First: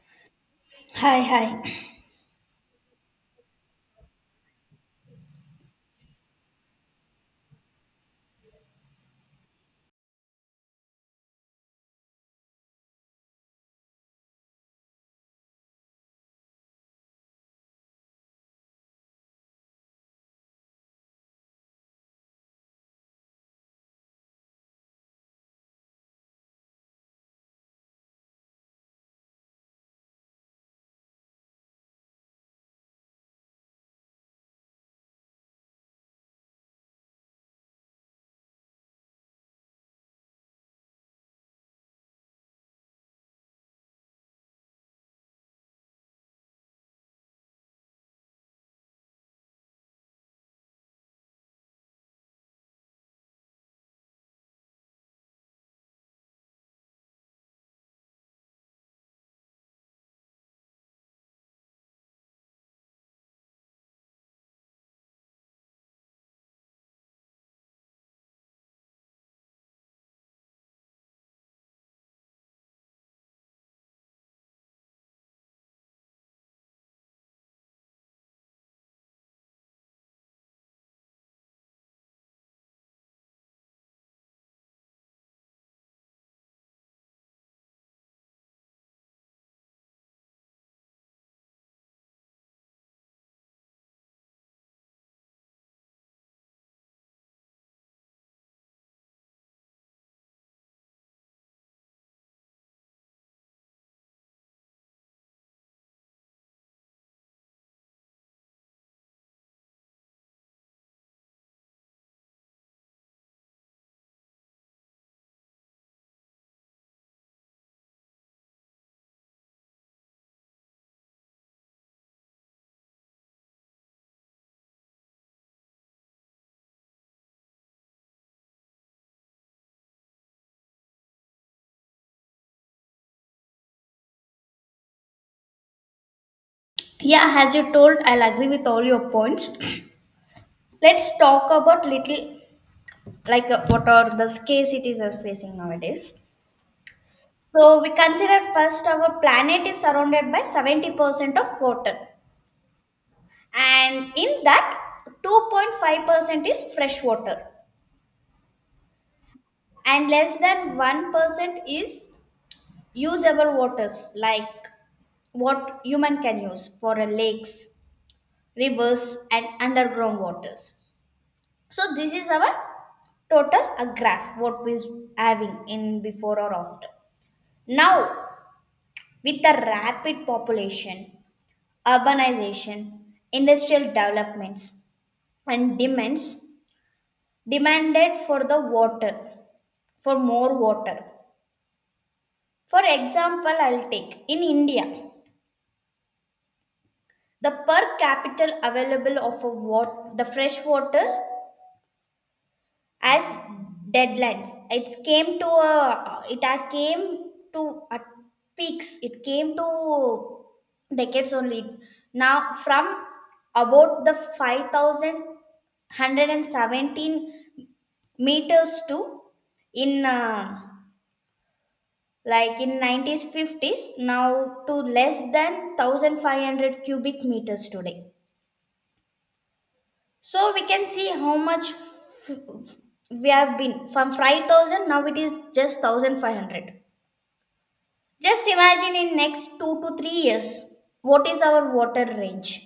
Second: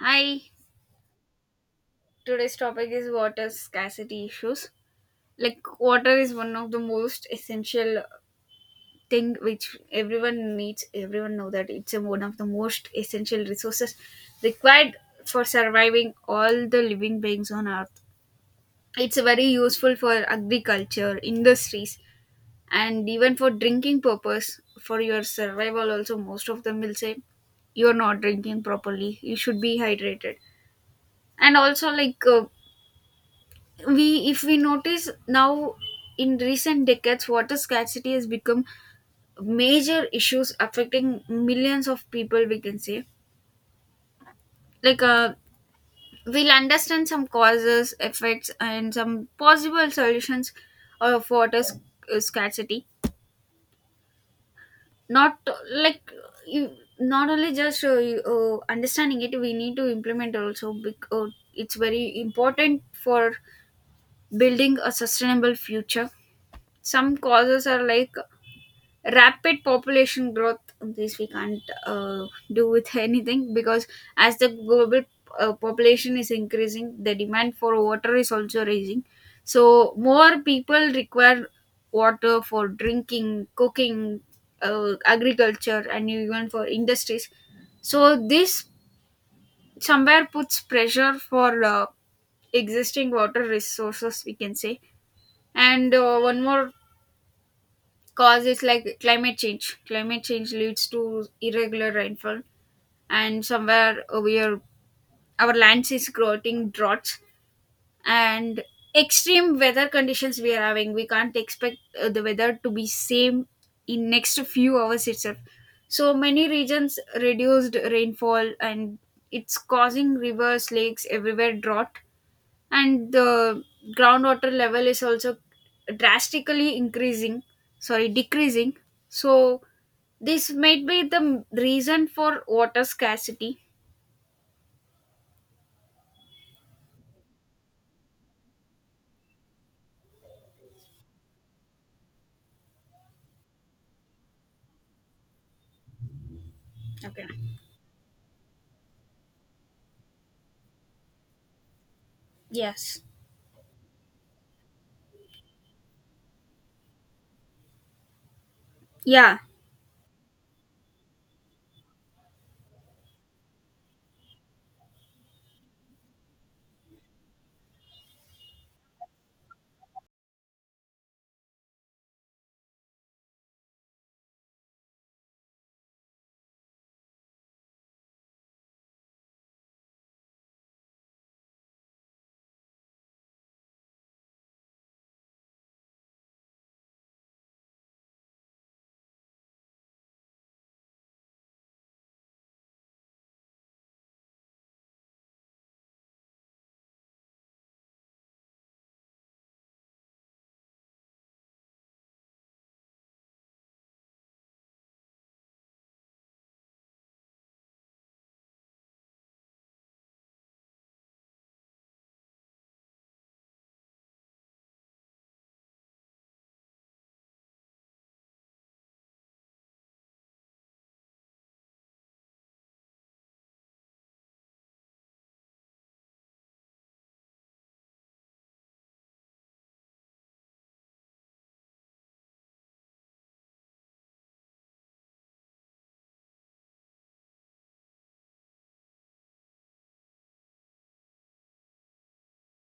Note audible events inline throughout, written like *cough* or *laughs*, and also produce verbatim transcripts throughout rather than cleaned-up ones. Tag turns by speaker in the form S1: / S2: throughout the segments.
S1: Hi,
S2: Hi, hi.
S1: today's topic is water scarcity issues. Like, water is one of the most essential thing which everyone needs. Everyone know that it's a one of the most essential resources required for surviving all the living beings on earth. It's very useful for agriculture, industries and even for drinking purpose. For your survival also, most of them will say you're not drinking properly, you should be hydrated. And also like uh, we, if we notice now, in recent decades water scarcity has become major issues affecting millions of people, we can say. like uh, we'll understand some causes, effects and some possible solutions of water sc- uh, scarcity. not uh, like you Not only just uh, you, uh, understanding it, we need to implement also, because it's very important for building a sustainable future. Some causes are like rapid population growth. This we can't uh, do with *laughs* anything, because as the global uh, population is increasing, the demand for water is also rising. So more people require water for drinking, cooking, uh, agriculture and even for industries. So this somewhere puts pressure for uh, existing water resources, we can say. And uh, one more cause it's like climate change. Climate change leads to irregular rainfall, and somewhere we are, our lands is creating droughts and extreme weather conditions we are having. We can't expect uh, the weather to be same in next few hours itself. So many regions reduced rainfall, and it's causing rivers, lakes everywhere drought, and the groundwater level is also drastically increasing, sorry, decreasing. So this might be the reason for water scarcity.
S2: Yeah, as you told, I'll agree with all your points. Let's talk about little like uh, what are the scarcities are facing nowadays.
S1: Okay.
S2: So we consider first our planet is surrounded by seventy percent of water,
S1: Yes.
S2: and in that two point five percent is fresh water,
S1: Yeah,
S2: and less than one percent is usable waters like what human can use for uh, lakes, rivers, and underground waters. So this is our total a graph what we is having in before or after. Now with the rapid population, urbanization, industrial developments and demands demanded for the water, for more water. For example, I'll take in India, the per capita available of a wat- the fresh water as deadlines it came to a it had came to a peaks it came to decades only now from about the five thousand one hundred seventeen meters to in uh, like in nineties fifties now to less than one thousand five hundred cubic meters today. So we can see how much f- f- we have been from five thousand, now it is just one thousand five hundred. Just imagine in next two to three years what is our water range.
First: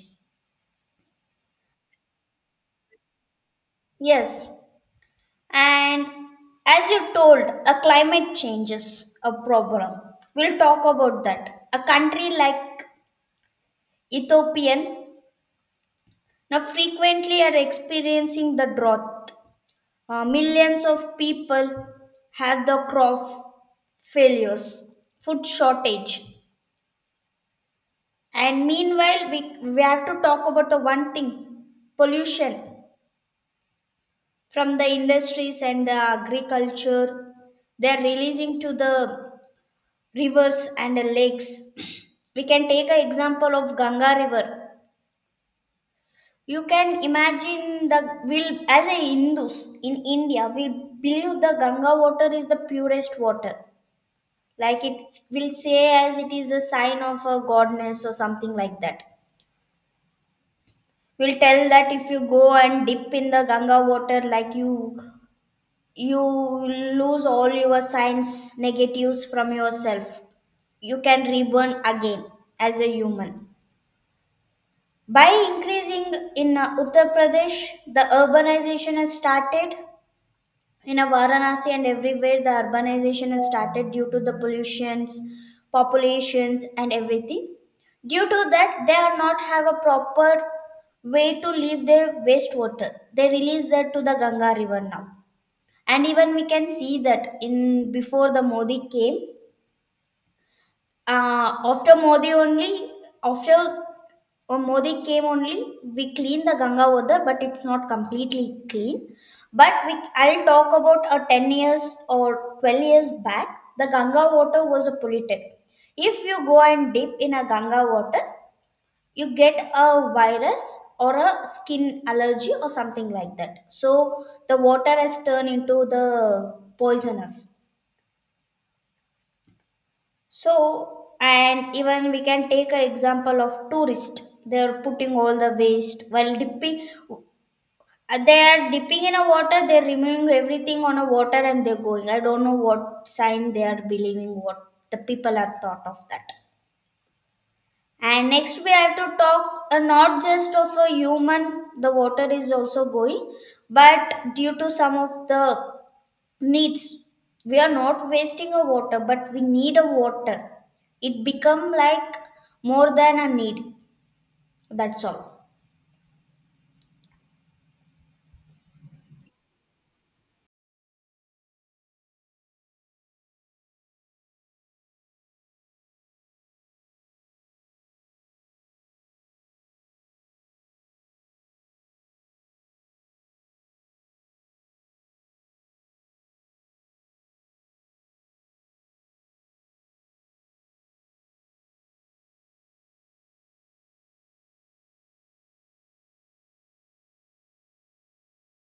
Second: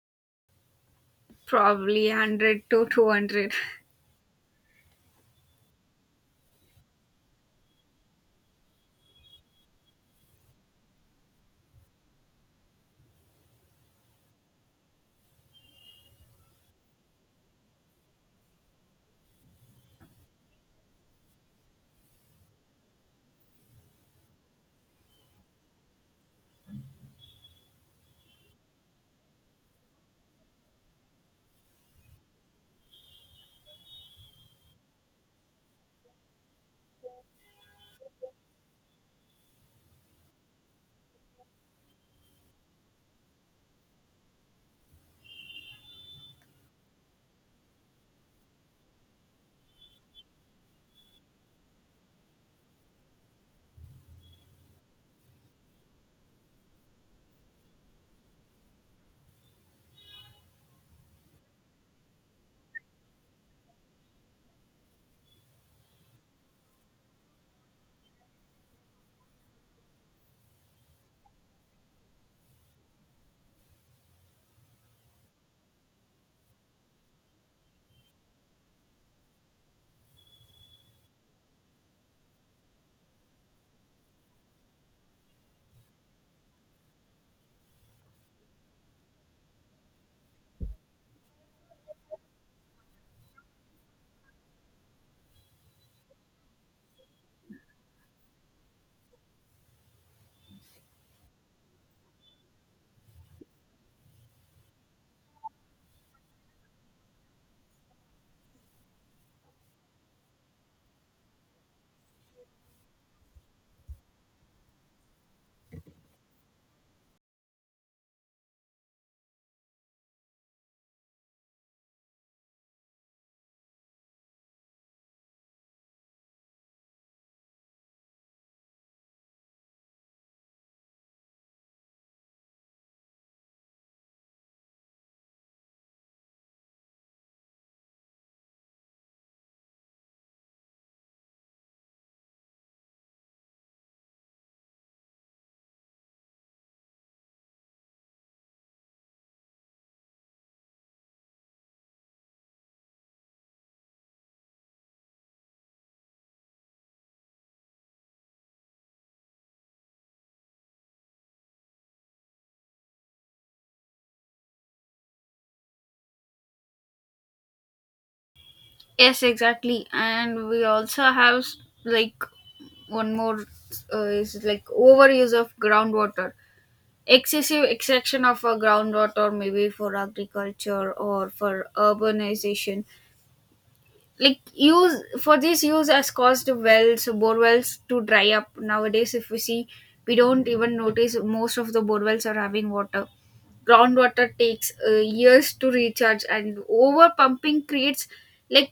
S1: probably one hundred to two hundred.
S2: Yes. And as you told a climate changes a problem. We'll talk about that. A country like Ethiopian now frequently are experiencing the drought. Uh, millions of people have the crop failures, food shortage. And meanwhile, we, we have to talk about the one thing, pollution from the industries and the agriculture. They are releasing to the rivers and the lakes. *clears throat* We can take an example of Ganga River. You can imagine the will as a Hindus in India, we believe the Ganga water is the purest water, like it will say as it is a sign of a godness or something like that, will tell that if you go and dip in the Ganga water, like you you lose all your signs negatives from yourself, you can reborn again as a human by increasing in uh, Uttar Pradesh. The urbanization has started in a Varanasi, and everywhere the urbanization has started due to the pollutions, populations and everything. Due to that, they are not have a proper way to leave their wastewater. They release that to the Ganga river now. And even we can see that in before the Modi came, uh, after Modi only, after uh, Modi came only, we clean the Ganga water, but it's not completely clean. But we, I'll talk about a ten years or twelve years back, the Ganga water was polluted. If you go and dip in a Ganga water, you get a virus or a skin allergy or something like that. So the water has turned into the poisonous. So, and even we can take an example of tourist. They're putting all the waste while dipping. They are dipping in a water. They're removing everything on a water and they're going. I don't know what sign they are believing, what the people are thought of that. And next we have to talk uh, not just of a human. The water is also going, but due to some of the needs we are not wasting a water, but we need a water, it become like more than a need. That's all.
S1: Yes, exactly. And we also have, like, one more uh, is like overuse of groundwater. Excessive extraction of a groundwater, maybe for agriculture or for urbanization, like use for this use has caused wells, borewells to dry up. Nowadays if we see, we don't even notice most of the borewells are having water. Groundwater takes uh, years to recharge, and over pumping creates, like,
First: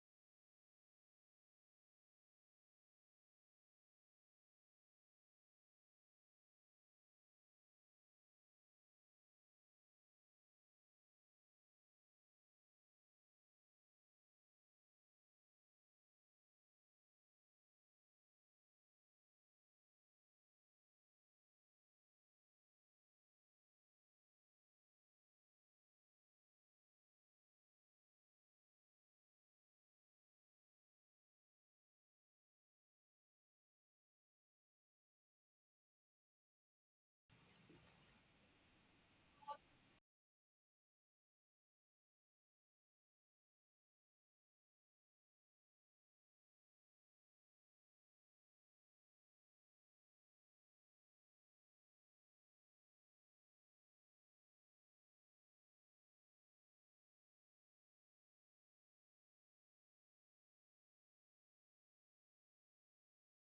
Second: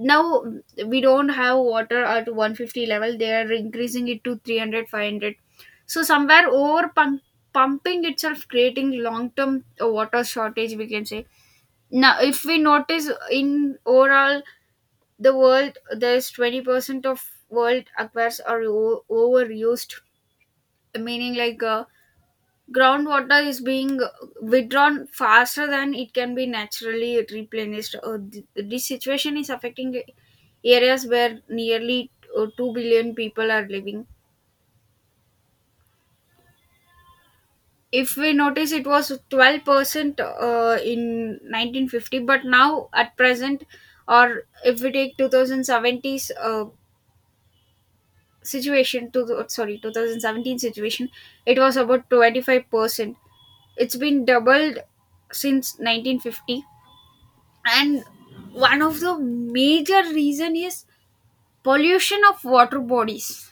S1: now we don't have water at one fifty level, they are increasing it to three hundred, five hundred. So somewhere over pump, pumping itself creating long term water shortage, we can say. Now if we notice in overall the world, there's twenty percent of world aquifers are o- overused, meaning like uh, groundwater is being withdrawn faster than it can be naturally replenished. Uh, th- this situation is affecting areas where nearly uh, two billion people are living. If we notice, it was twelve percent uh, in nineteen fifty, but now at present, or if we take two thousand seventies uh, situation to the, sorry, two thousand seventeen situation, it was about twenty-five percent. It's been doubled since nineteen fifty. And one of the major reason is pollution of water bodies.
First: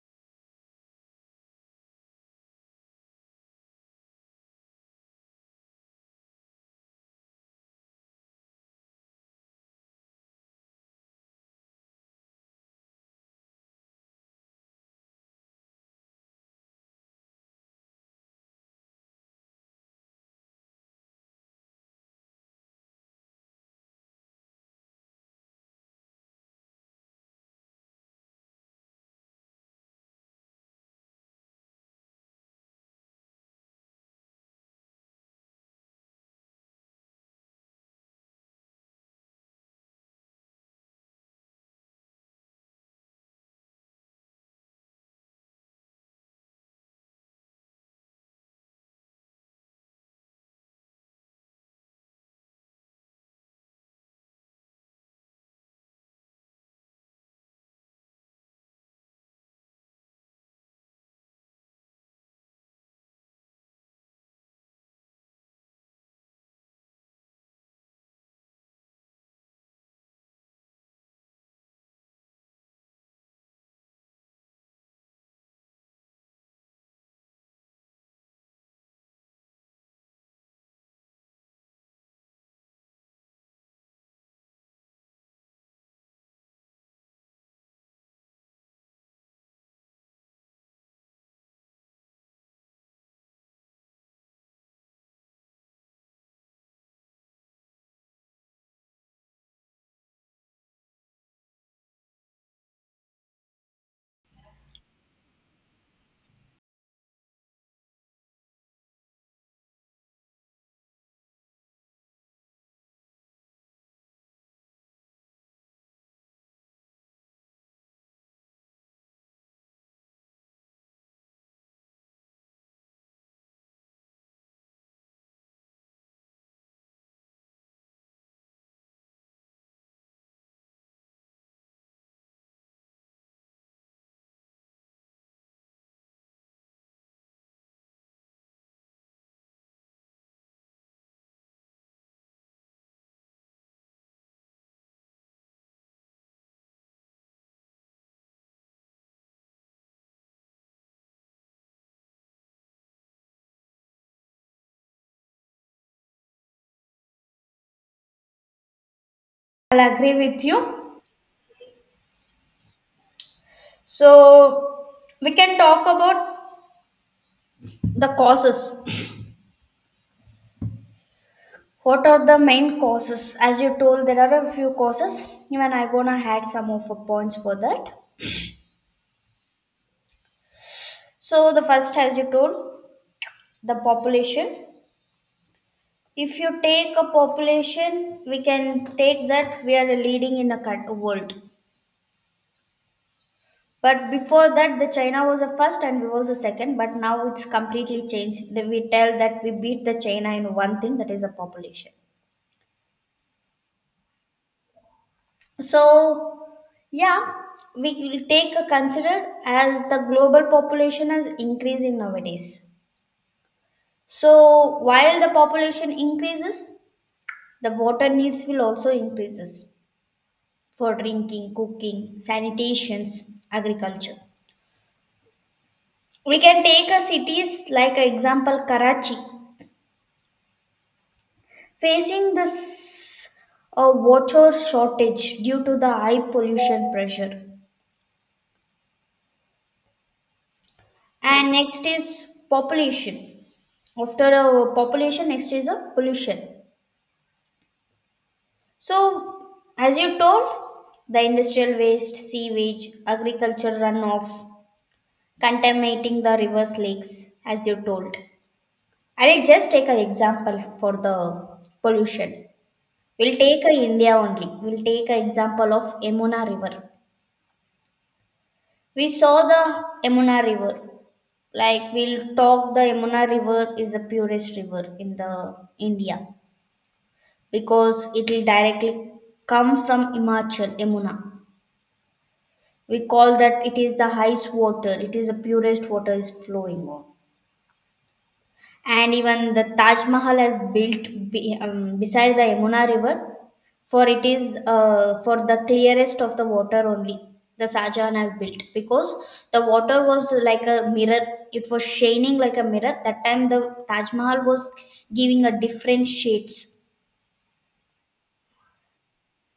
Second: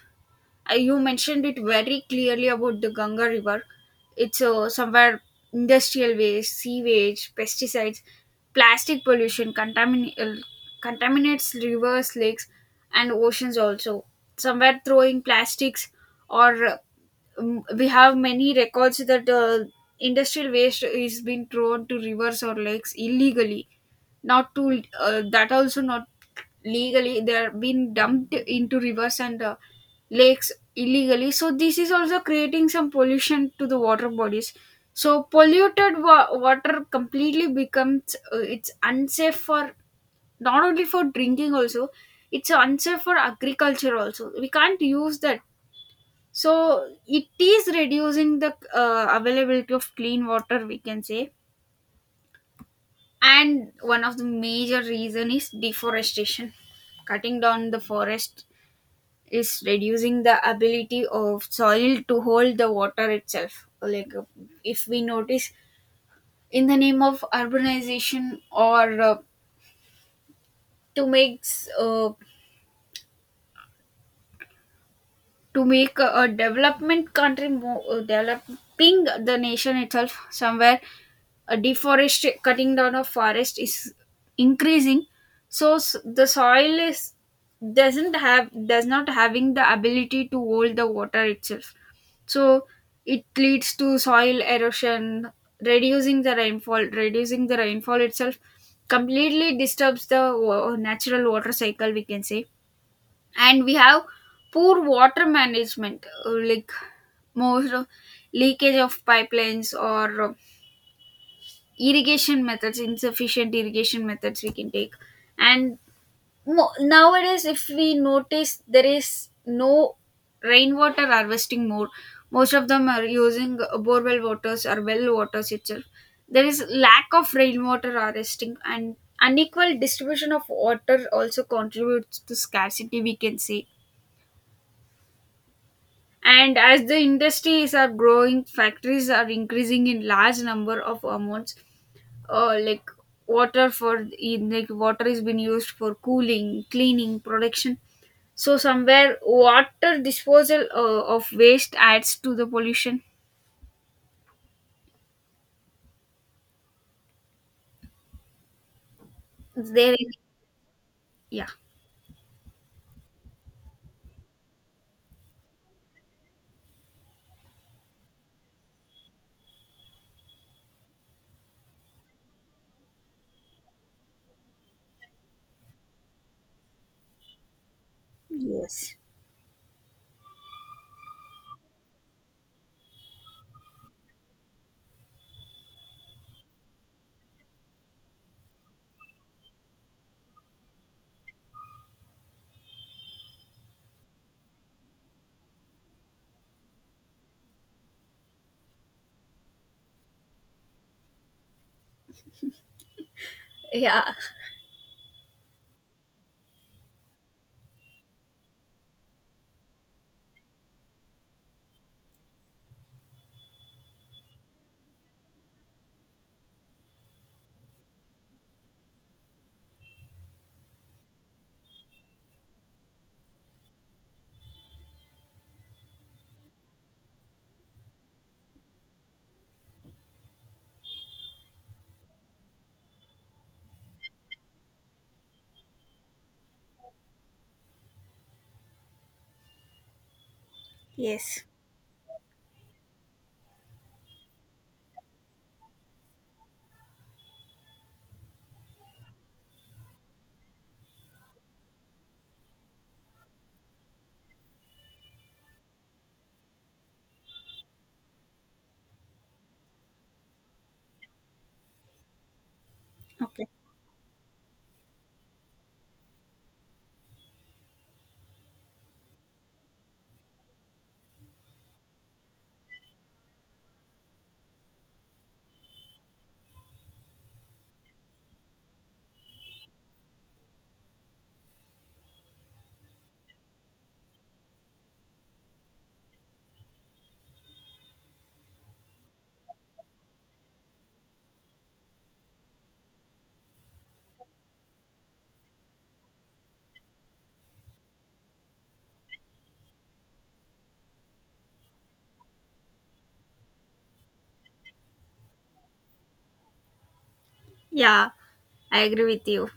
S1: uh, You mentioned it very clearly about the Ganga River. It's uh, somewhere industrial waste, sewage, pesticides, plastic pollution contamin- uh, contaminates rivers, lakes, and oceans also. Somewhere throwing plastics, or uh, mm, we have many records that uh, industrial waste is being thrown to rivers or lakes illegally. Not to uh, That also not legally, they are being dumped into rivers and uh, lakes illegally. So this is also creating some pollution to the water bodies. So polluted wa- water completely becomes uh, it's unsafe for, not only for drinking also, it's unsafe for agriculture also, we can't use that. So it is reducing the uh, availability of clean water, we can say. And one of the major reason is deforestation. Cutting down the forest is reducing the ability of soil to hold the water itself. Like uh, if we notice, in the name of urbanization or uh, to make uh, to make a, a development country, more uh, developing the nation itself, somewhere a deforest, cutting down of forest is increasing. So s- the soil is, doesn't have, does not having the ability to hold the water itself. So it leads to soil erosion, reducing the rainfall, reducing the rainfall itself completely disturbs the wa- natural water cycle, we can say. And we have poor water management, uh, like most of leakage of pipelines or uh, irrigation methods, insufficient irrigation methods we can take. And mo- nowadays if we notice, there is no rainwater harvesting. More, most of them are using uh, borewell waters or well waters itself. There is lack of rainwater harvesting, and unequal distribution of water also contributes to scarcity, we can say. And as the industries are growing, factories are increasing in large number of amounts. uh, like water for in like Water is being used for cooling, cleaning, production. So somewhere water disposal uh, of waste adds to the pollution.
S2: I'll
S1: There
S2: agree
S1: is
S2: with you.
S1: yeah.
S2: So we can talk about the causes, what are the main causes. As you told, there are a few causes. Even I gonna add some of the points for that.
S1: Yes.
S2: So the first, as you told, the population. If you take a population, we can take that we are leading in a cult- world. But before that, the China was the first and we was the second. But now it's completely changed. Then we tell that we beat the China in one thing, that is the population.
S1: Yeah.
S2: So yeah, we will take a consider as the global population is increasing nowadays. So while the population increases, the water needs will also increases for drinking, cooking, sanitations, agriculture. We can take a cities like a example Karachi, facing this uh, water shortage due to the high pollution pressure.
S1: Yes.
S2: And next is population. After a population, next is a pollution. So, as you told, the industrial waste, sewage, agriculture runoff, contaminating the rivers, lakes, as you told. I'll just take an example for the pollution. We'll
S1: Okay.
S2: take a India only. We'll take an example of Yamuna River. We saw the Yamuna River. Like, we'll talk, the Yamuna River is the purest river in the India because it will directly come from Himachal Yamuna. We call that it is the highest water. It is the purest water is flowing on. And even the Taj Mahal is built be, um, beside the Yamuna River, for it is uh, for the clearest of the water only. The Shahjahan have built because the water was like a mirror; it was shining like a mirror. That time the Taj Mahal was giving a different shades,
S1: Yeah, I agree with you.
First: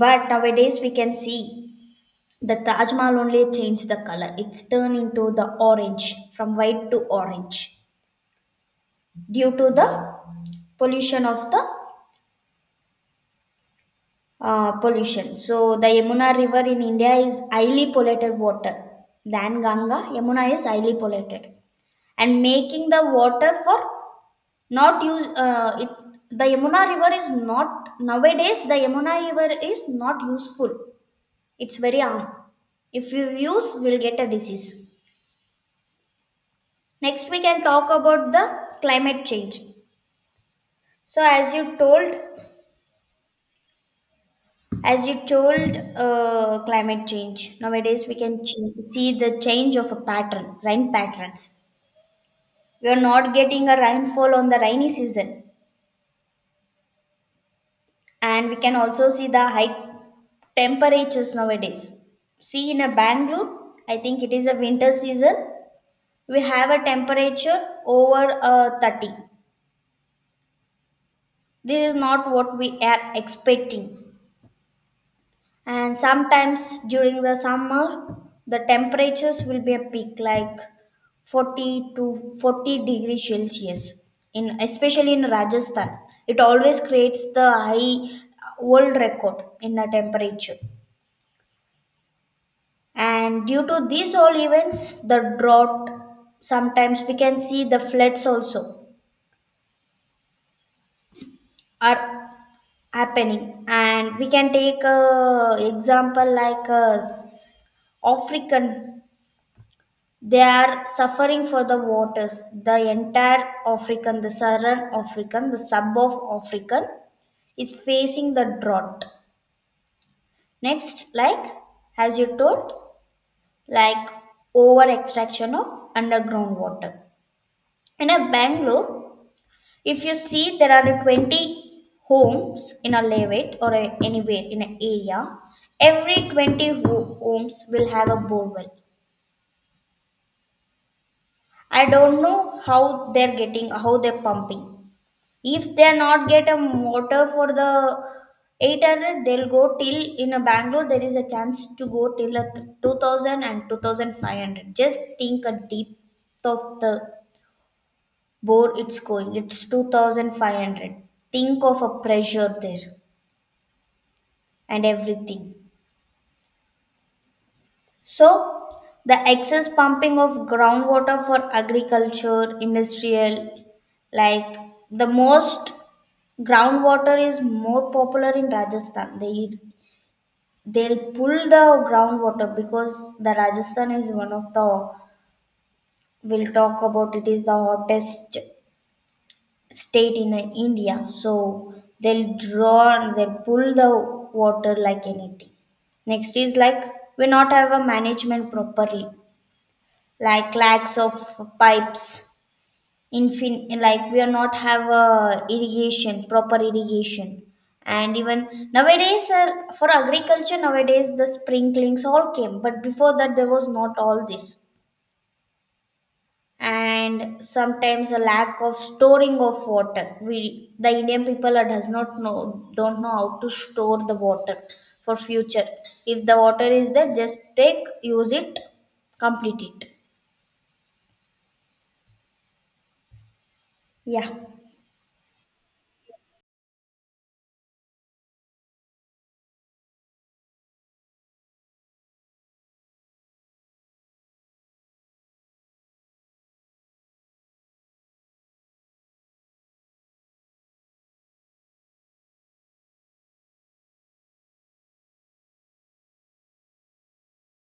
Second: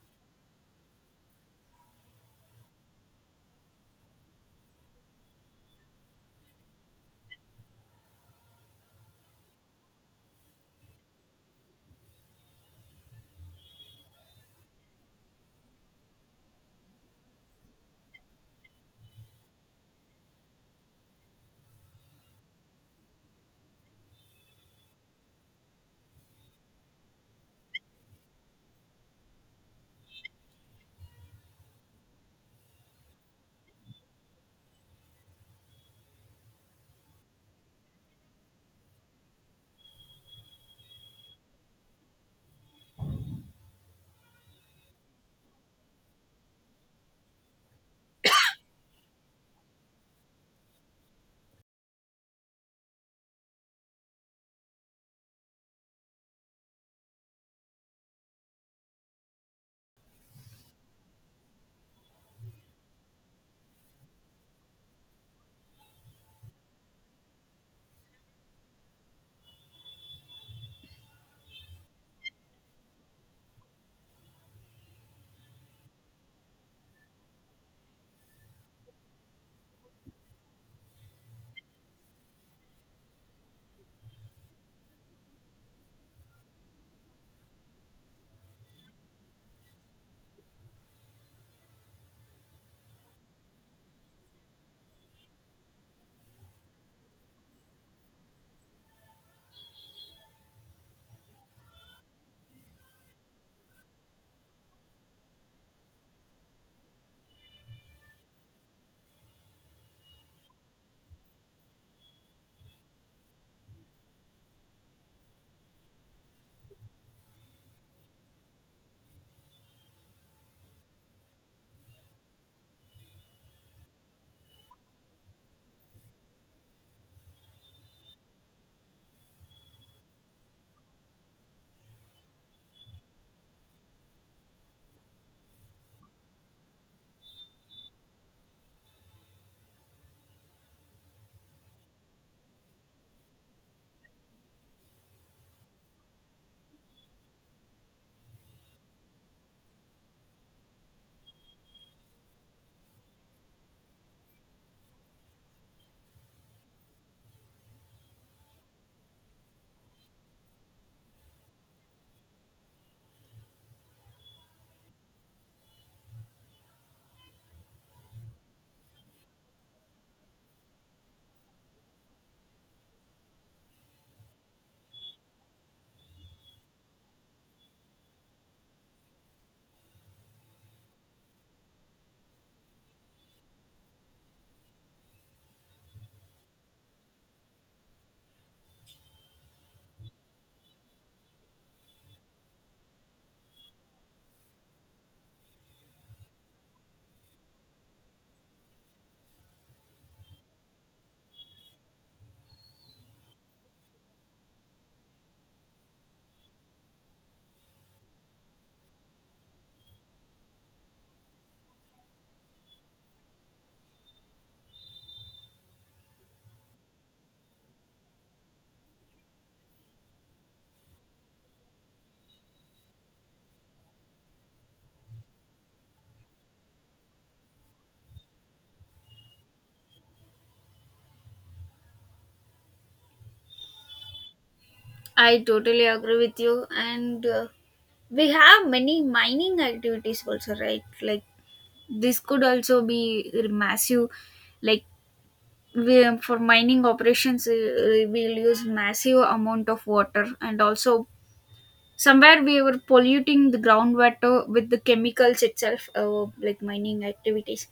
S2: but nowadays we can see the Taj Mahal only changed the color. It's turned into the orange, from white to orange, due to the pollution of the Uh, pollution. So the Yamuna River in India is highly polluted water than Ganga. Yamuna is highly polluted, and making the water for not use uh, it. The Yamuna River is not nowadays. The Yamuna River is not useful. It's very harm. If you use, we'll get a disease. Next, we can talk about the climate change. So as you told, As you told, uh, climate change. Nowadays, we can ch- see the change of a pattern, rain patterns. We are not getting a rainfall on the rainy season, and we can also see the high temperatures nowadays. See, in a Bangalore, I think it is a winter season. We have a temperature over uh, thirty. This is not what we are expecting. And sometimes during the summer, the temperatures will be a peak like forty to forty degrees Celsius, in especially in Rajasthan. It always creates the high uh, world record in the temperature. And due to these all events, the drought, sometimes we can see the floods also are happening. And we can take a example like a s- African. They are suffering for the waters. The entire African, the Southern African, the sub of African is facing the drought. Next, like as you told, like over extraction of underground water. In a Bangalore, if you see there are twenty homes in a levate or a, anywhere in an area, every twenty ho- homes will have a borewell. I don't know how they're getting, how they're pumping. If they not get a motor for the eight hundred, they'll go till in a Bangalore. There is a chance to go till a two thousand and two thousand five hundred. Just think a deep of the board it's going. It's two thousand five hundred. Think of a pressure there and everything. So, the excess pumping of groundwater for agriculture, industrial, like, the most groundwater is more popular in Rajasthan. They They'll pull the groundwater because the Rajasthan is one of the, we'll talk about, it is the hottest state in uh, India. So they'll draw they'll pull the water like anything. Next is like we not have a management properly, like lacks of pipes, infin like we are not have uh, irrigation proper irrigation And even nowadays uh, for agriculture, nowadays the sprinklings all came, but before that there was not all this. And sometimes a lack of storing of water, we the Indian people are- does not know don't know how to store the water for future. If the water is there, just take, use it, complete it. Yeah.
S1: I totally agree with you. And uh, we have many mining activities also, right? Like, this could also be massive, like we, for mining operations, uh, we'll use massive amount of water, and also somewhere we were polluting the groundwater with the chemicals itself, uh, like mining activities.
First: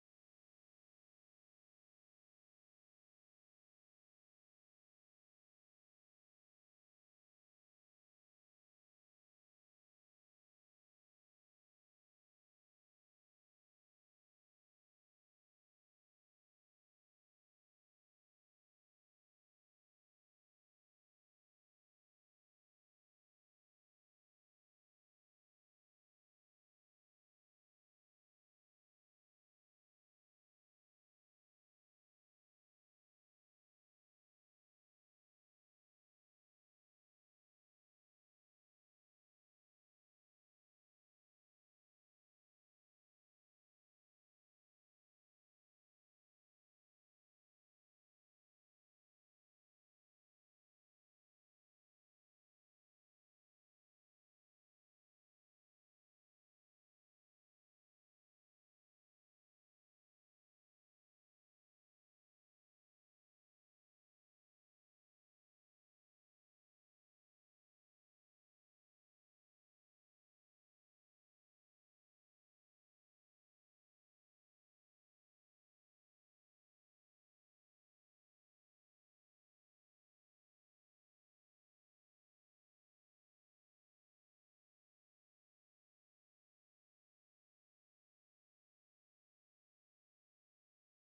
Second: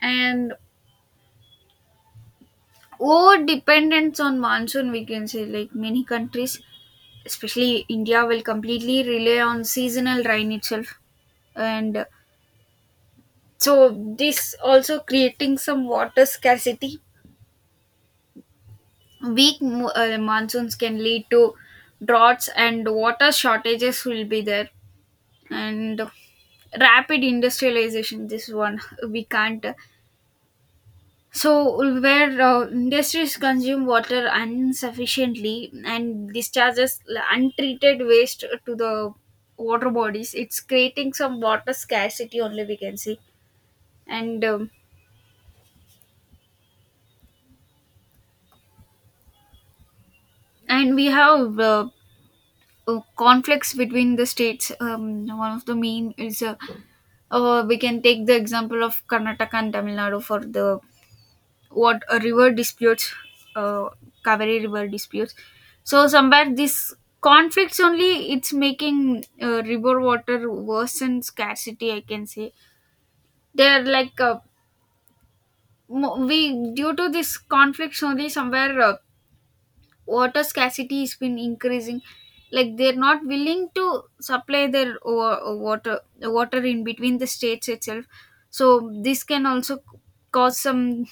S1: And over dependence on monsoon, we can say, like many countries, especially India, will completely rely on seasonal rain itself, and so this also creating some water scarcity. Weak mo- uh, monsoons can lead to droughts, and water shortages will be there. And rapid industrialization, this one we can't. So, where uh, industries consume water insufficiently and discharges untreated waste to the water bodies, it's creating some water scarcity only, we can see. And um, and we have uh, uh, conflicts between the states. Um, one of the main is uh, uh, we can take the example of Karnataka and Tamil Nadu for the what a river disputes, uh, Kaveri river disputes. So somewhere this conflicts only, it's making uh, river water worsen scarcity, I can say. they're like uh, mo- we, due to this conflicts only, somewhere uh, water scarcity has been increasing, like they're not willing to supply their wa- uh, water water in between the states itself. So this can also cause some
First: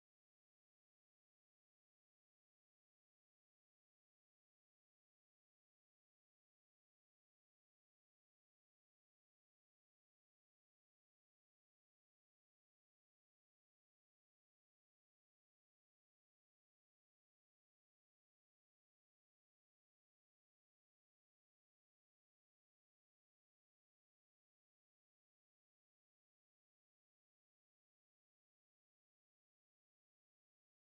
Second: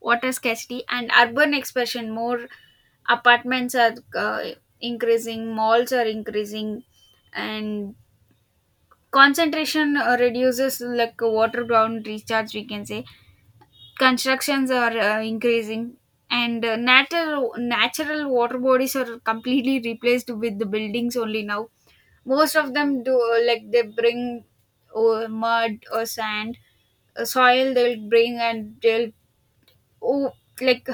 S1: water scarcity. And urban expansion, more apartments are uh, increasing, malls are increasing, and concentration uh, reduces like uh, water ground recharge, we can say. Constructions are uh, increasing, and uh, natural natural water bodies are completely replaced with the buildings only now. Most of them do uh, like they bring uh, mud or sand uh, soil they'll bring, and they'll oh, like,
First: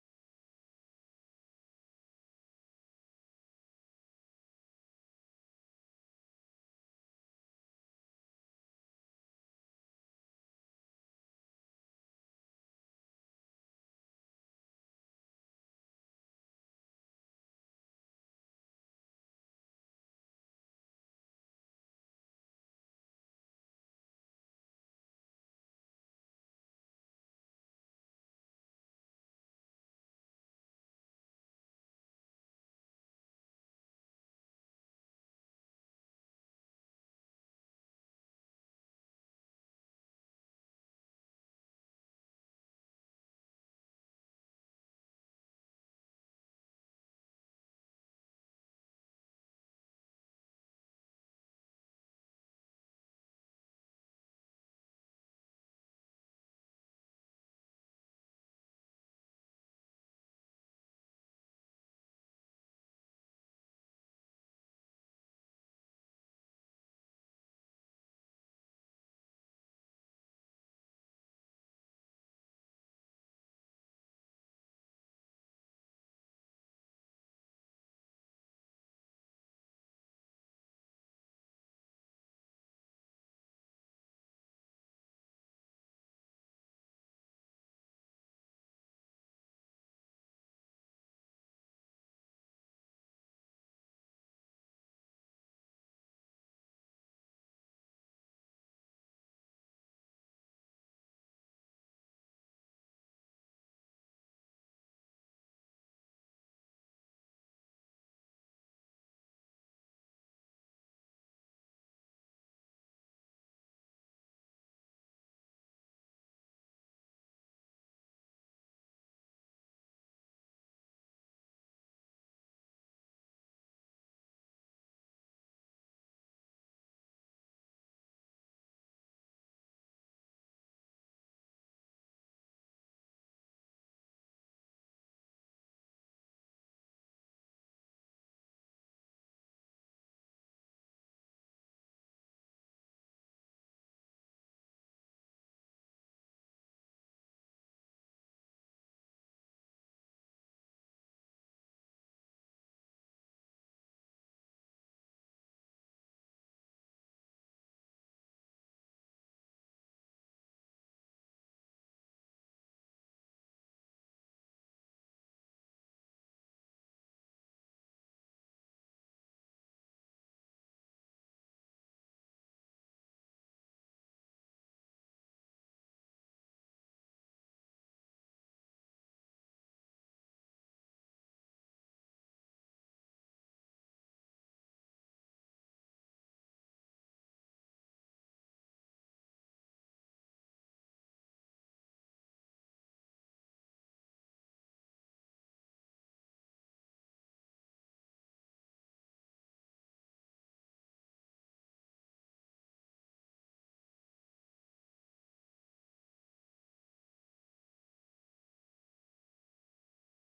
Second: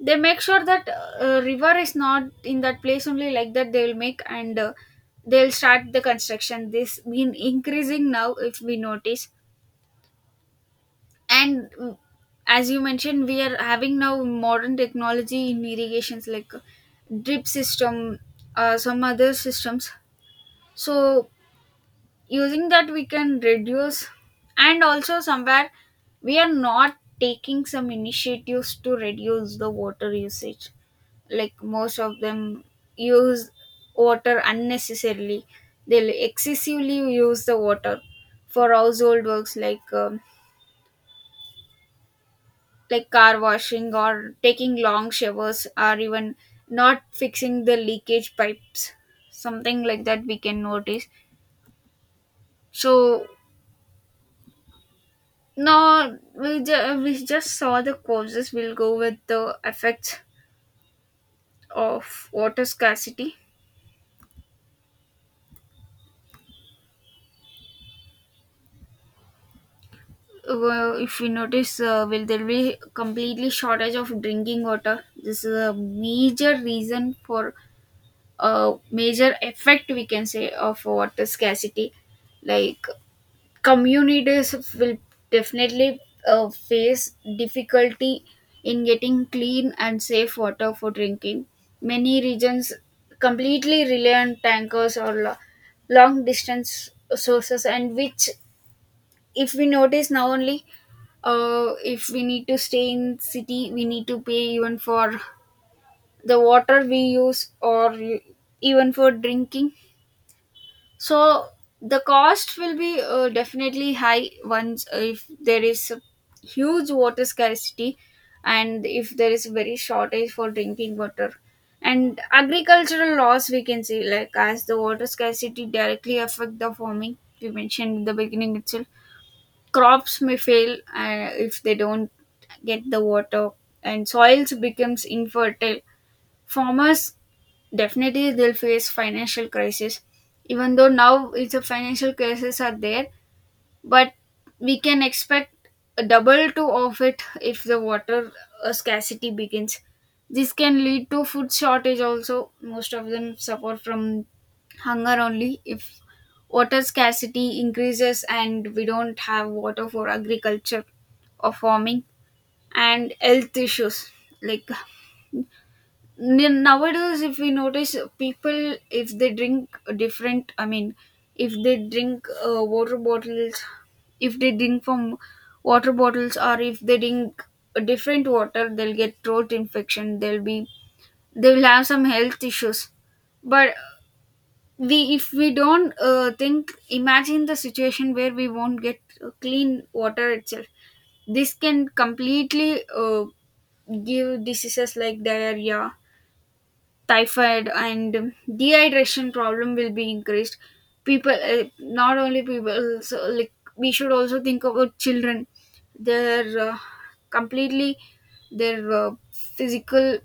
S1: they make sure that uh, river is not in that place only, like that they will make, and uh, they'll start the construction. This been increasing now if we notice. And mm, as you mentioned, we are having now modern technology in irrigations, like uh, drip system, uh, some other systems. So using that we can reduce, and also somewhere we are not taking some initiatives to reduce the water usage. Like most of them use water unnecessarily, they'll excessively use the water for household works, like um, like car washing or taking long showers or even not fixing the leakage pipes, something like that we can notice. So no, we, ju- we just saw the causes, we'll go with the effects of water scarcity. Well, if we notice, uh, will there be completely shortage of drinking water? This is a major reason for, a major effect we can say, of water scarcity. Like, communities will definitely uh, face difficulty in getting clean and safe water for drinking. Many regions completely rely on tankers or lo- long distance sources. And which, if we notice now only, uh, if we need to stay in city, we need to pay even for the water we use or even for drinking. So the cost will be uh, definitely high once, uh, if there is a huge water scarcity, and if there is very shortage for drinking water. And agricultural loss, we can say, like as the water scarcity directly affect the farming, we mentioned in the beginning itself. Crops may fail uh, if they don't get the water, and soils becomes infertile. Farmers definitely they'll face financial crisis. Even though now it's a financial crisis are there, but we can expect a double to of it if the water uh, scarcity begins. This can lead to food shortage also, most of them suffer from hunger only, if water scarcity increases and we don't have water for agriculture or farming. And health issues, like, N- nowadays if we notice, people if they drink different, I mean, if they drink uh, water bottles, if they drink from water bottles or if they drink a different water, they'll get throat infection, they'll be, they'll have some health issues. But we, if we don't uh, think imagine the situation where we won't get uh, clean water itself, this can completely uh, give diseases like diarrhea, typhoid, and dehydration problem will be increased. People uh, not only people, so like we should also think about children. Their uh, completely their uh, physical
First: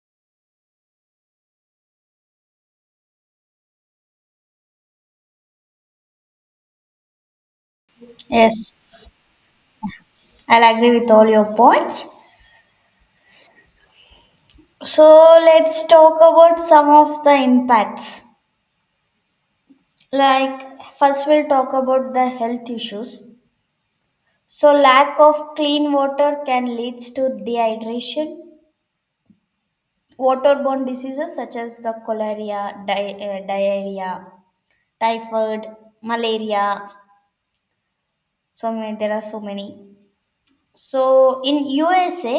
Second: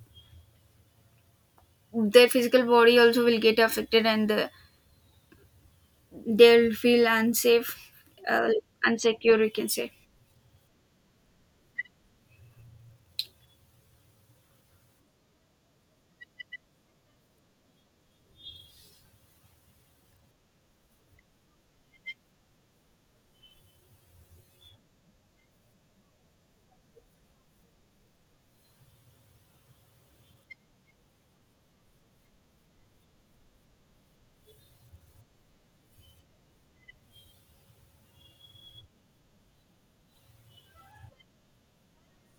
S1: their physical body also will get affected, and uh, they'll feel unsafe uh, like,
S2: Yes,
S1: unsecure, you can say.
S2: I'll agree with all your points. So let's talk about some of the impacts. Like, first, we'll talk about the health issues. So, lack of clean water can leads to dehydration, waterborne diseases such as the cholera, di- uh, diarrhea, typhoid, malaria. So, many, there are so many. So, in U S A,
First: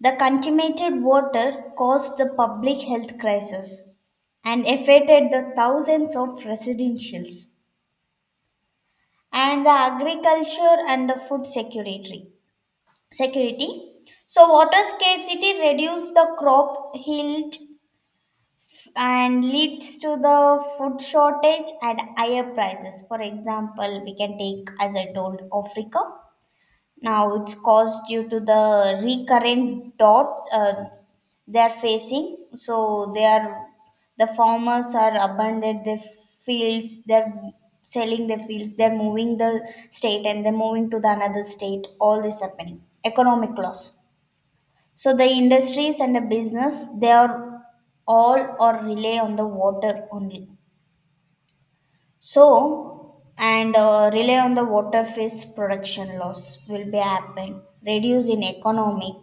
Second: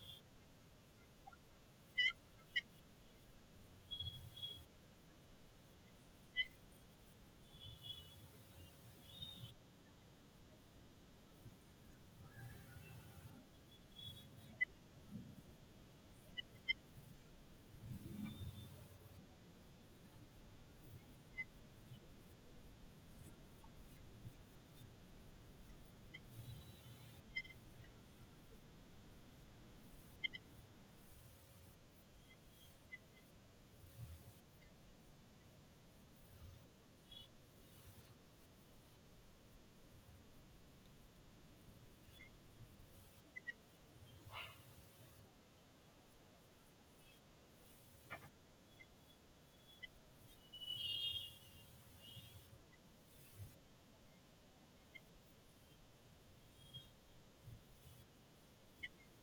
S2: the contaminated water caused the public health crisis and affected the thousands of residentials. And the agriculture and the food security security so water scarcity reduces the crop yield and leads to the food shortage and higher prices. For example, we can take, as I told, Africa. Now it's caused due to the recurrent drought uh, they are facing. So they are the farmers are abandoned their fields. They're selling their fields. They're moving the state and they're moving to the another state. All this happening. Economic loss. So the industries and the business, they are all or rely on the water only. So, and uh, rely on the water, fish production loss will be happen. Reduce in economic,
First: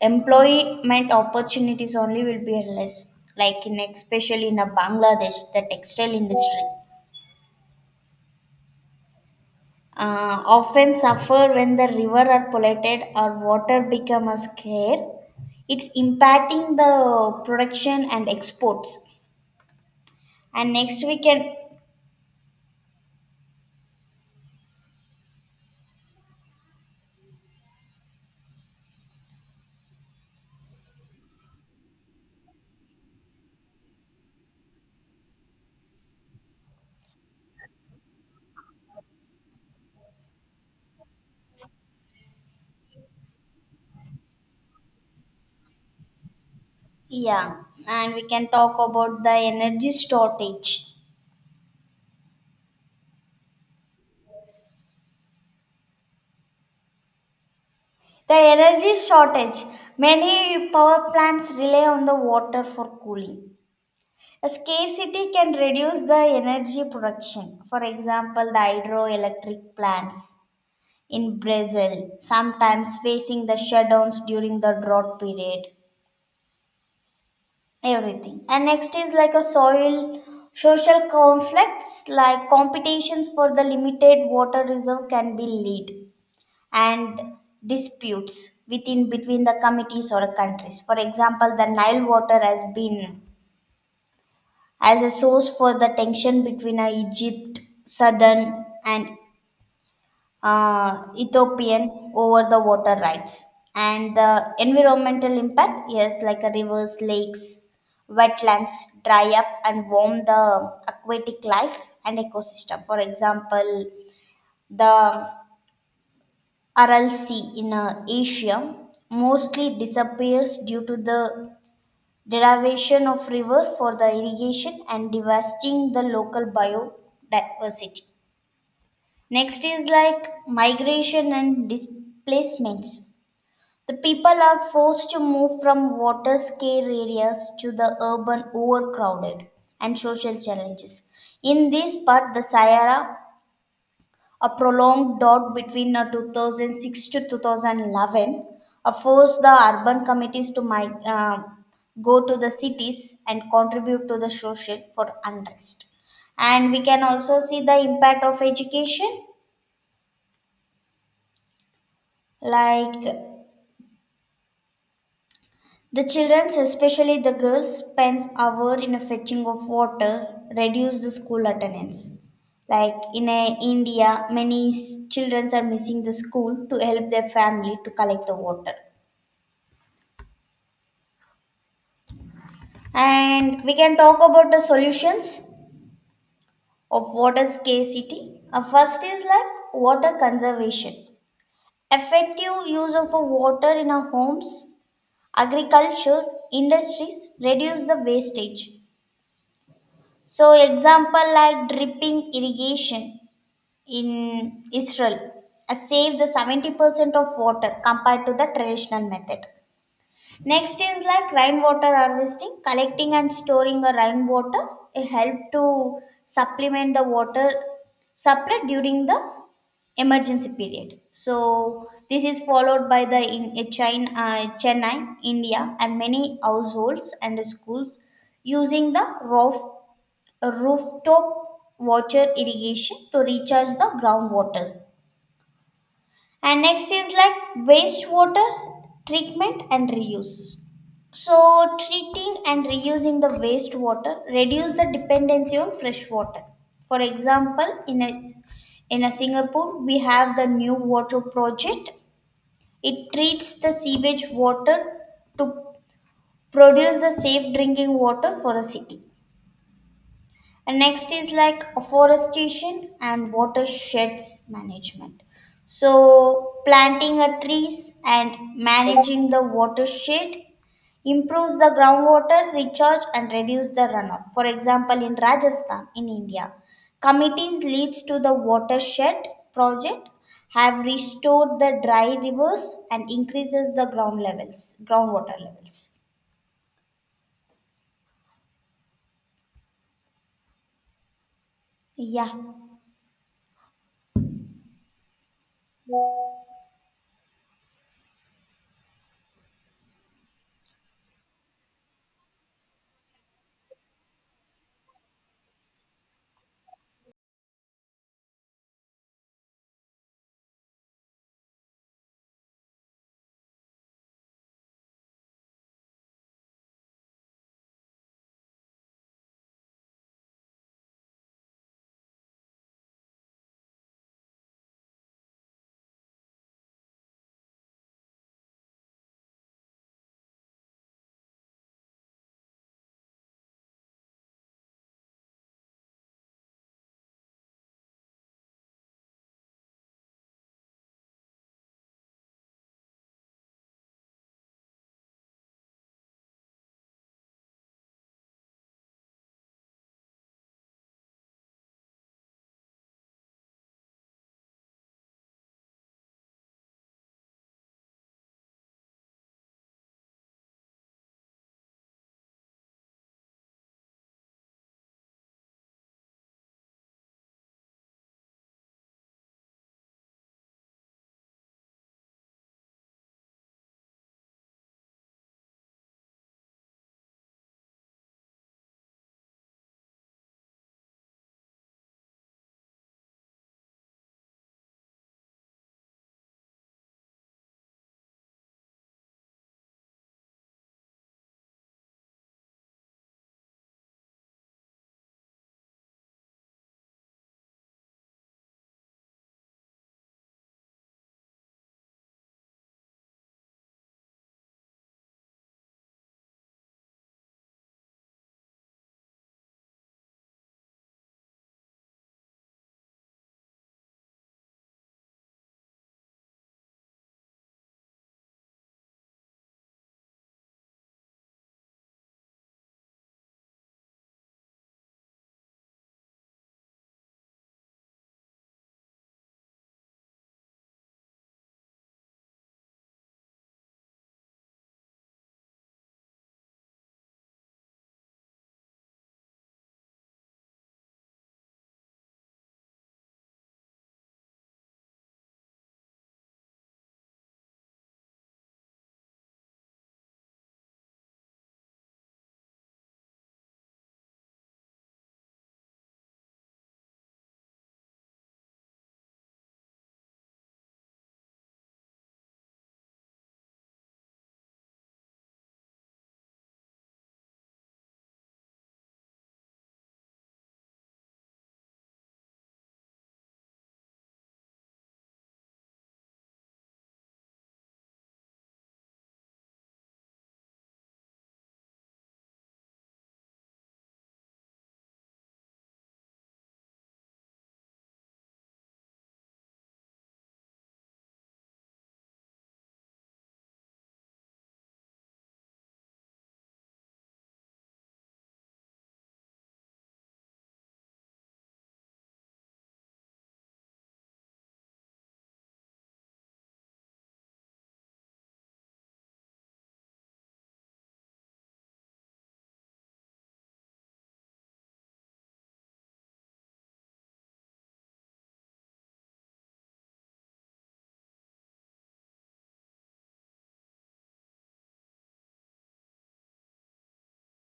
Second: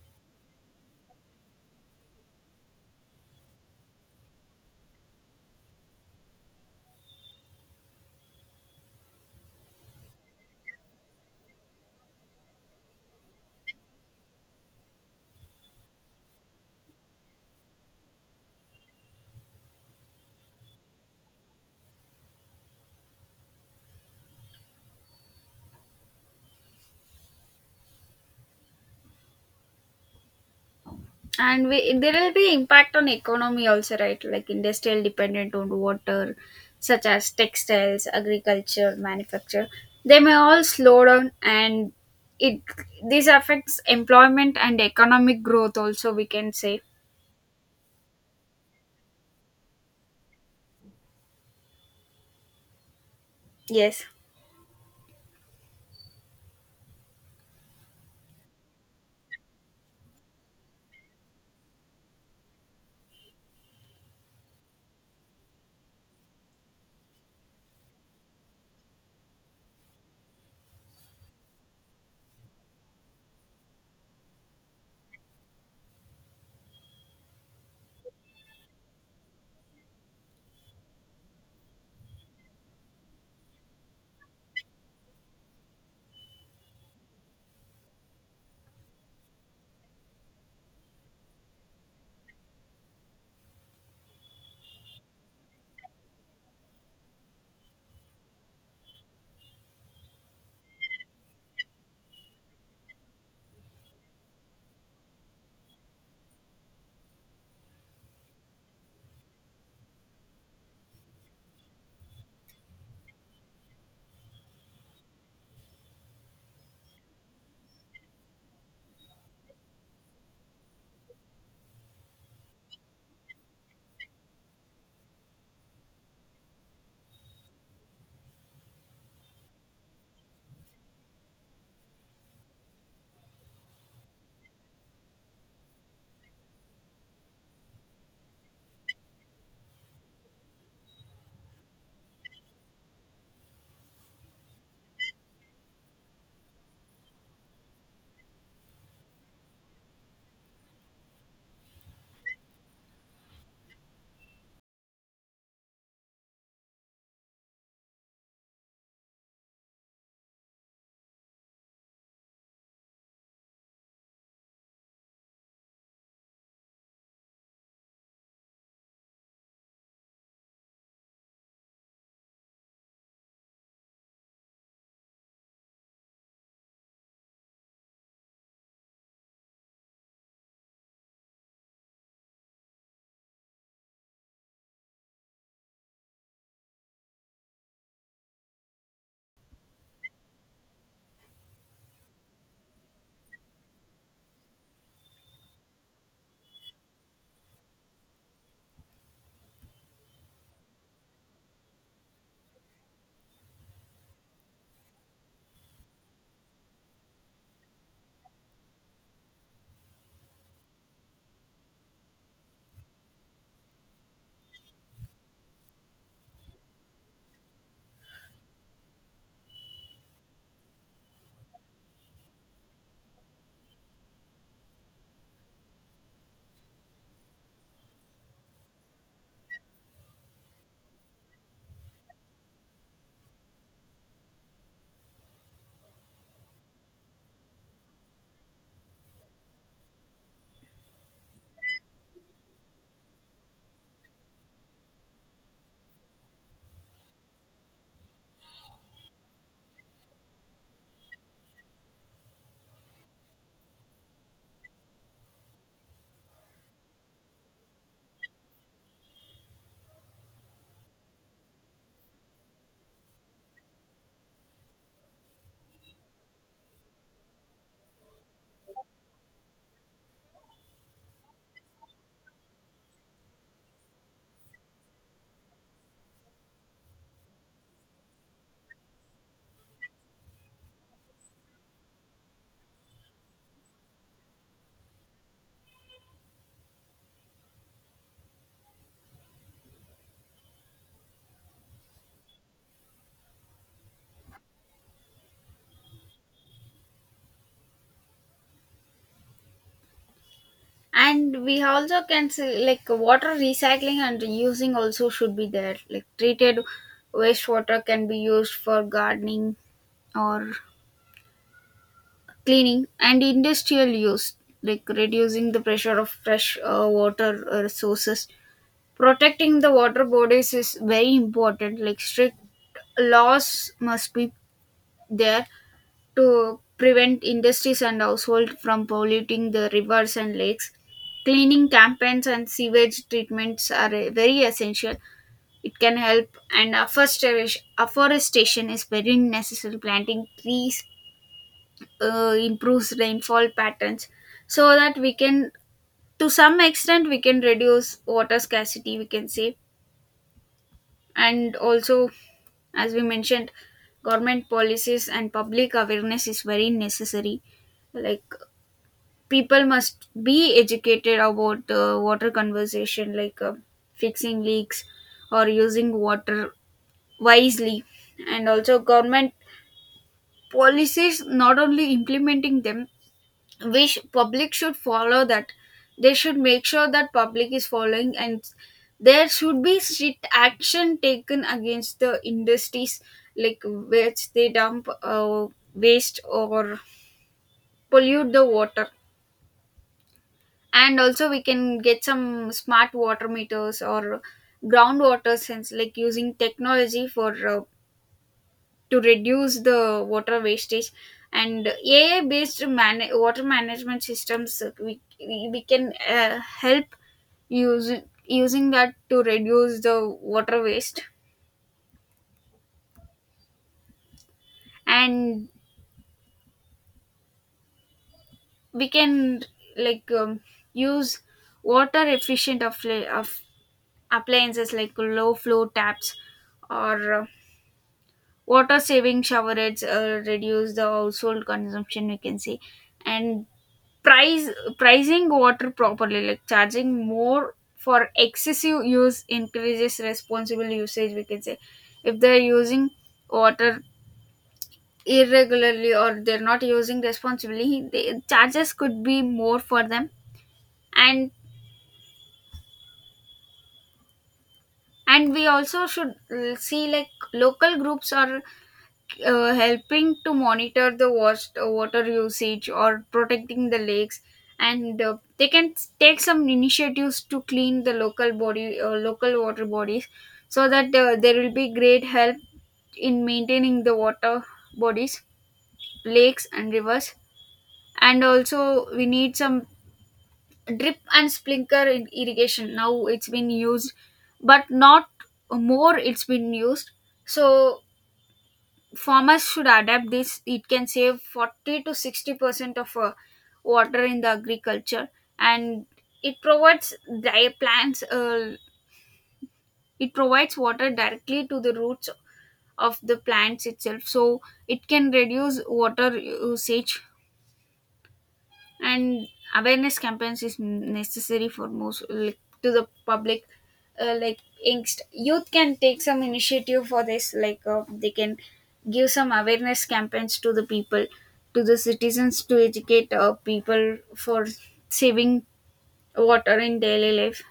S2: employment opportunities only will be less. Like in especially in a Bangladesh, the textile industry uh, often suffer when the river are polluted or water become a scarce. It's impacting the production and exports. And next we can.
S1: And we, there will be impact on economy also, right? Like industrial dependent on water such as textiles, agriculture, manufacture, they may all slow down and it this affects employment and economic growth also, we can say.
S2: Yeah, and we can talk about the energy shortage.
S1: Yes.
S2: The energy shortage. Many power plants rely on the water for cooling. A scarcity can reduce the energy production. For example, the hydroelectric plants in Brazil sometimes facing the shutdowns during the drought period. Everything. And next is like a soil social conflicts like competitions for the limited water reserve can be lead and disputes within between the committees or countries. For example, the Nile water has been as a source for the tension between uh, Egypt, Southern and uh, Ethiopian over the water rights. And the environmental impact is like a rivers, lakes, wetlands dry up and warm the aquatic life and ecosystem. For example, the Aral Sea in uh, Asia mostly disappears due to the derivation of river for the irrigation and devastating the local biodiversity. Next is like migration and displacements. The people are forced to move from water scarce areas to the urban overcrowded and social challenges. In this part, the Sahara a prolonged drought between uh, two thousand six to two thousand eleven uh, forced the urban committees to mig- uh, go to the cities and contribute to the social for unrest. And we can also see the impact of education, like the children, especially the girls, spends hour in a fetching of water, reduce the school attendance. Like in uh, India, many s- children are missing the school to help their family to collect the water. And we can talk about the solutions of water scarcity. Uh, first is like water conservation. Effective use of a water in our homes, agriculture, industries reduce the wastage. So example like dripping irrigation in Israel uh, save the seventy percent of water compared to the traditional method. Next is like rainwater harvesting, collecting and storing a rainwater. It help to supplement the water supply during the emergency period. So this is followed by the in in China, uh, Chennai, India, and many households and schools using the roof, rooftop water irrigation to recharge the groundwater. And next is like wastewater treatment and reuse. So, treating and reusing the wastewater reduce the dependency on fresh water. For example, in a, in a Singapore, we have the new water project. It treats the sewage water to produce the safe drinking water for a city. And next is like afforestation and watersheds management. So, planting a trees and managing the watershed improves the groundwater recharge and reduce the runoff. For example, in Rajasthan, in India, committees leads to the watershed project have restored the dry rivers and increases the ground levels, groundwater levels. Yeah.
S1: And we also can say like water recycling and reusing also should be there. Like treated wastewater can be used for gardening or cleaning and industrial use, like reducing the pressure of fresh uh, water uh, resources. Protecting the water bodies is very important. Like strict laws must be there to prevent industries and households from polluting the rivers and lakes. Cleaning campaigns and sewage treatments are uh, very essential, it can help. And afforestation afforestation is very necessary. Planting trees uh, improves rainfall patterns, so that we can, to some extent we can reduce water scarcity, we can say. And also, as we mentioned, government policies and public awareness is very necessary. Like people must be educated about uh, water conservation, like, uh, fixing leaks or using water wisely. And also government policies, not only implementing them, we sh- public should follow that. They should make sure that public is following, and there should be strict action taken against the industries like which they dump uh, waste or pollute the water. And also we can get some smart water meters or groundwater sense, like using technology for uh, to reduce the water wastage. And AI based man- water management systems, uh, we, we we can uh, help use, using that to reduce the water waste. And we can, like um, use water efficient of, of appliances like low flow taps or water saving showerheads uh, reduce the household consumption, we can say. And price pricing water properly, like charging more for excessive use increases responsible usage, we can say. If they're using water irregularly or they're not using responsibly, the charges could be more for them. And and we also should uh, see, like local groups or uh, helping to monitor the wat- uh, water usage or protecting the lakes. And uh, they can s- take some initiatives to clean the local body uh, local water bodies, so that uh, there will be great help in maintaining the water bodies, lakes and rivers. And also we need some drip and sprinkler in irrigation. Now it's been used, but not more it's been used. So farmers should adapt this. It can save forty to sixty percent of uh, water in the agriculture. And it provides di- plants, uh, it provides water directly to the roots of the plants itself, so it can reduce water usage. And awareness campaigns is necessary for most, like, to the public. Uh, like angst youth can take some initiative for this. Like uh, they can give some awareness campaigns to the people, to the citizens, to educate uh, people for saving water in daily life.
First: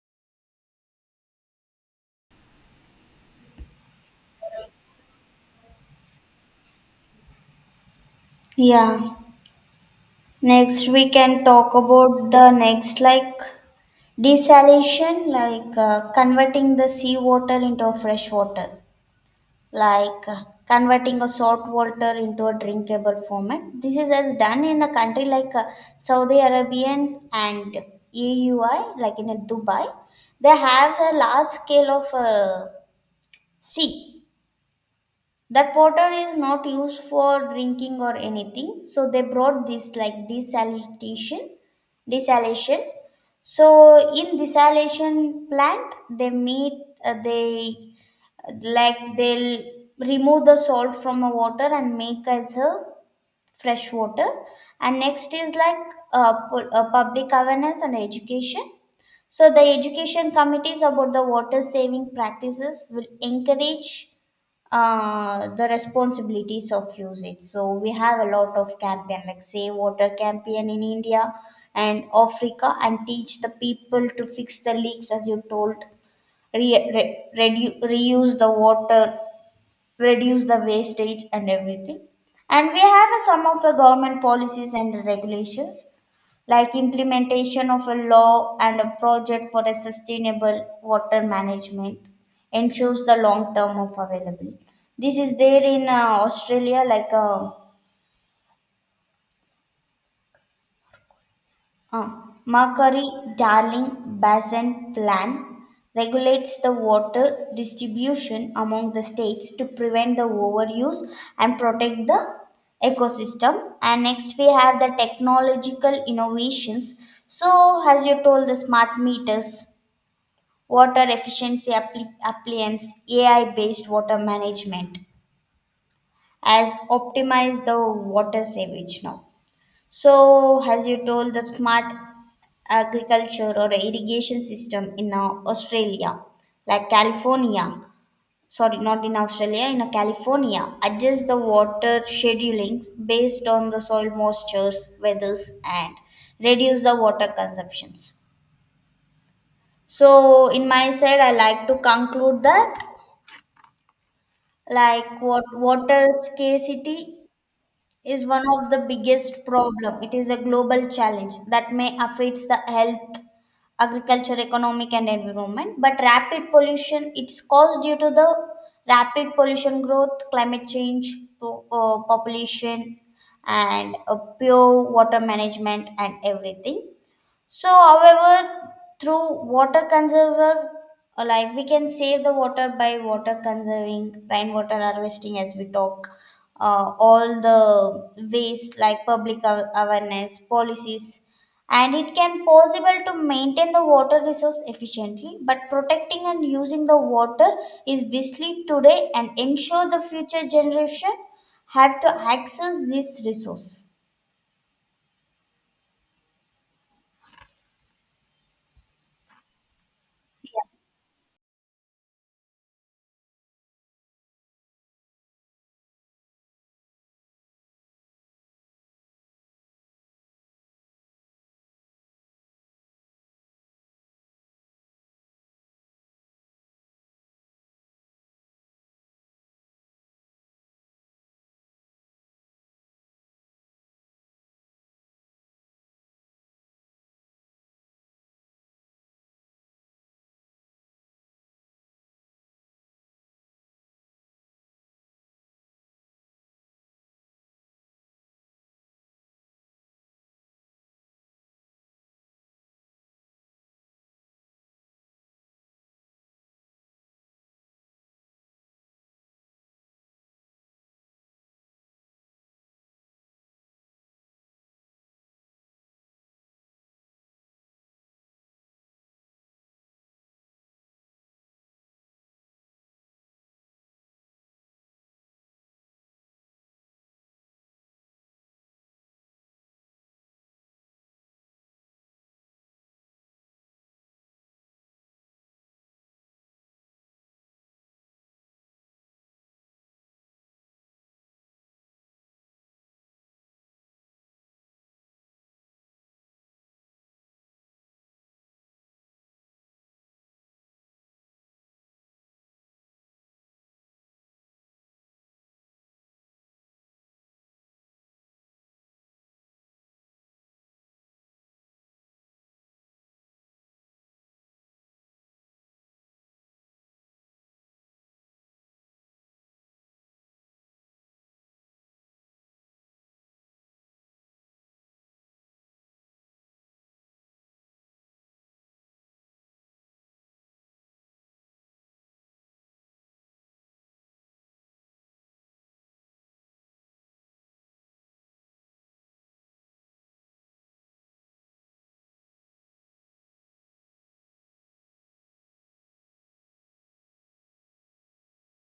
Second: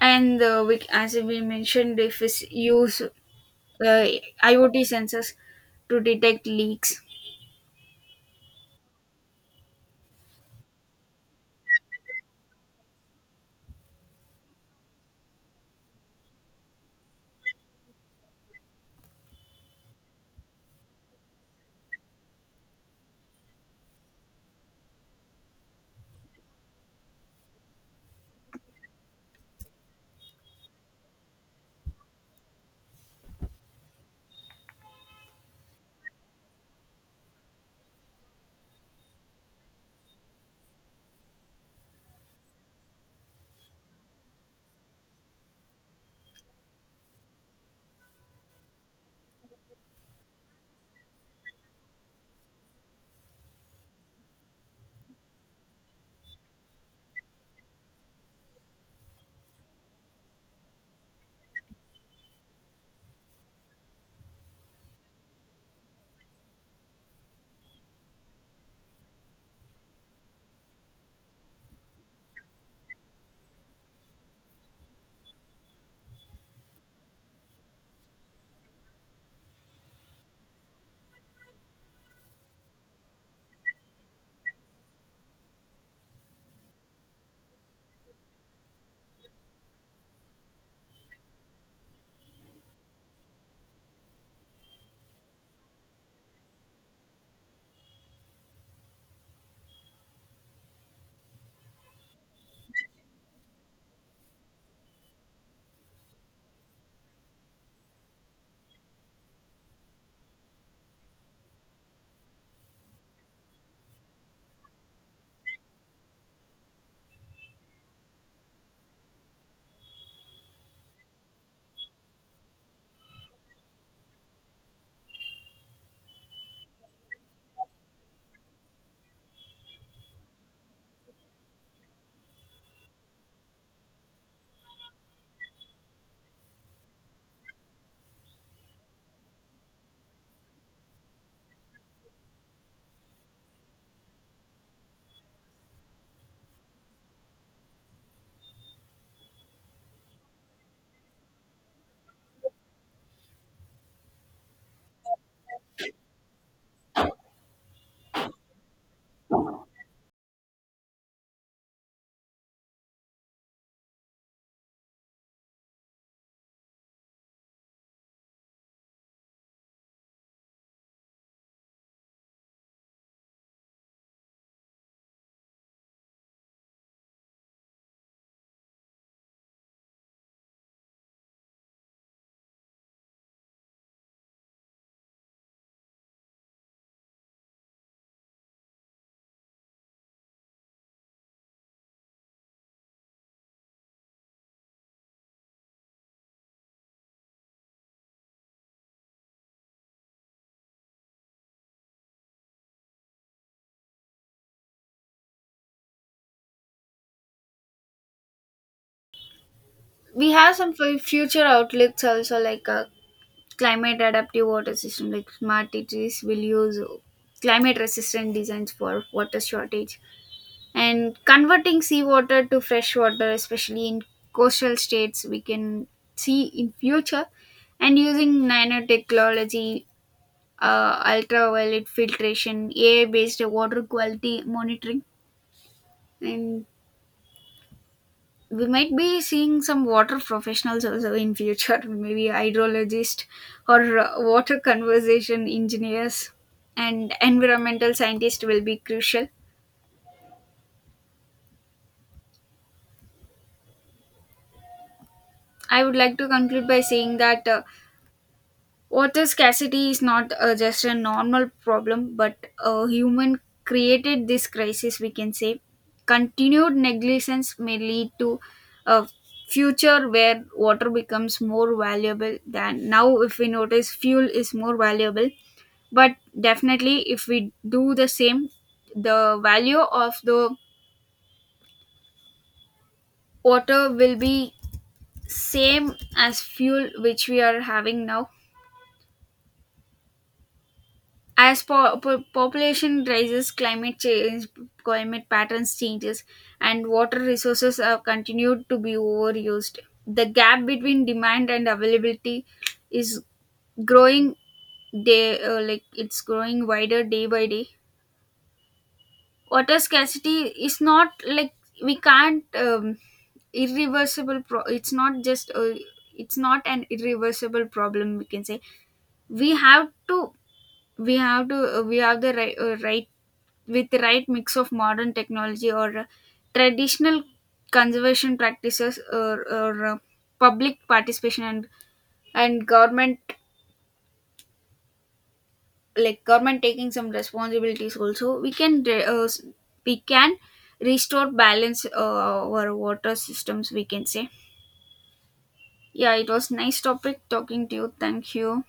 S1: And uh, we, as we mentioned, if it's use uh, IoT sensors to detect leaks.
S2: Yeah. Next, we can talk about the next, like desalination, like uh, converting the sea water into a fresh water, like uh, converting a salt water into a drinkable format. This is as done in a country like uh, Saudi Arabian and E U I, like in uh, Dubai. They have a large scale of uh, sea that water is not used for drinking or anything. So they brought this like desalination, desalination. So in desalination plant, they meet uh, they like they'll remove the salt from a water and make as a fresh water. And next is like uh, pu- uh, public awareness and education. So the education committees about the water saving practices will encourage uh, the responsibilities of usage. So we have a lot of campaign like Save Water campaign in India and Africa and teach the people to fix the leaks as you told, re- re- redu- reuse the water, reduce the wastage and everything. And we have a, some of the government policies and regulations like implementation of a law and a project for a sustainable water management ensures the long term of availability. This is there in uh, Australia, like uh, Uh, Markari-Darling Basin Plan regulates the water distribution among the states to prevent the overuse and protect the ecosystem. And next, we have the technological innovations. So, as you told, the smart meters, water efficiency appli- appliance, A I based water management has optimized the water savage now. So, as you told, the smart agriculture or irrigation system in uh, Australia, like California, sorry, not in Australia, in uh, California, adjusts the water scheduling based on the soil moistures, weathers, and reduce the water consumptions. So, in my side, I like to conclude that like what water scarcity is one of the biggest problem. It is a global challenge that may affects the health, agriculture, economic and environment. But rapid pollution, it's caused due to the rapid pollution growth, climate change, po- uh, population and uh, pure water management and everything. So, however, through water conserver, uh, like we can save the water by water conserving, rainwater harvesting, as we talk, uh, all the waste like public aw- awareness policies, and it can possible to maintain the water resource efficiently. But protecting and using the water is wisely today and ensure the future generation have to access this resource.
S1: We have some fu- future outlets also, like uh, climate adaptive water system. Like smart cities will use climate resistant designs for water shortage, and converting seawater to fresh water, especially in coastal states, we can see in future. And using nanotechnology, uh, ultraviolet filtration, AI based water quality monitoring. And we might be seeing some water professionals also in future *laughs* maybe hydrologist or uh, water conservation engineers and environmental scientists will be crucial. I would like to conclude by saying that uh, water scarcity is not uh, just a normal problem, but a human created this crisis, we can say. Continued negligence may lead to a future where water becomes more valuable than now. If we notice, fuel is more valuable, but definitely if we do the same, the value of the water will be same as fuel which we are having now. As po- po- population rises, climate change, climate patterns changes, and water resources are continued to be overused, the gap between demand and availability is growing, day uh, like it's growing wider day by day. Water scarcity is not like, we can't um, irreversible pro- it's not just a, it's not an irreversible problem, we can say. We have to, we have to uh, we have the right, uh, right, with the right mix of modern technology or uh, traditional conservation practices, or, or uh, public participation and and government, like government taking some responsibilities, also we can re- uh, s- we can restore balance uh, our water systems, we can say. Yeah, it was nice topic talking to you. Thank you.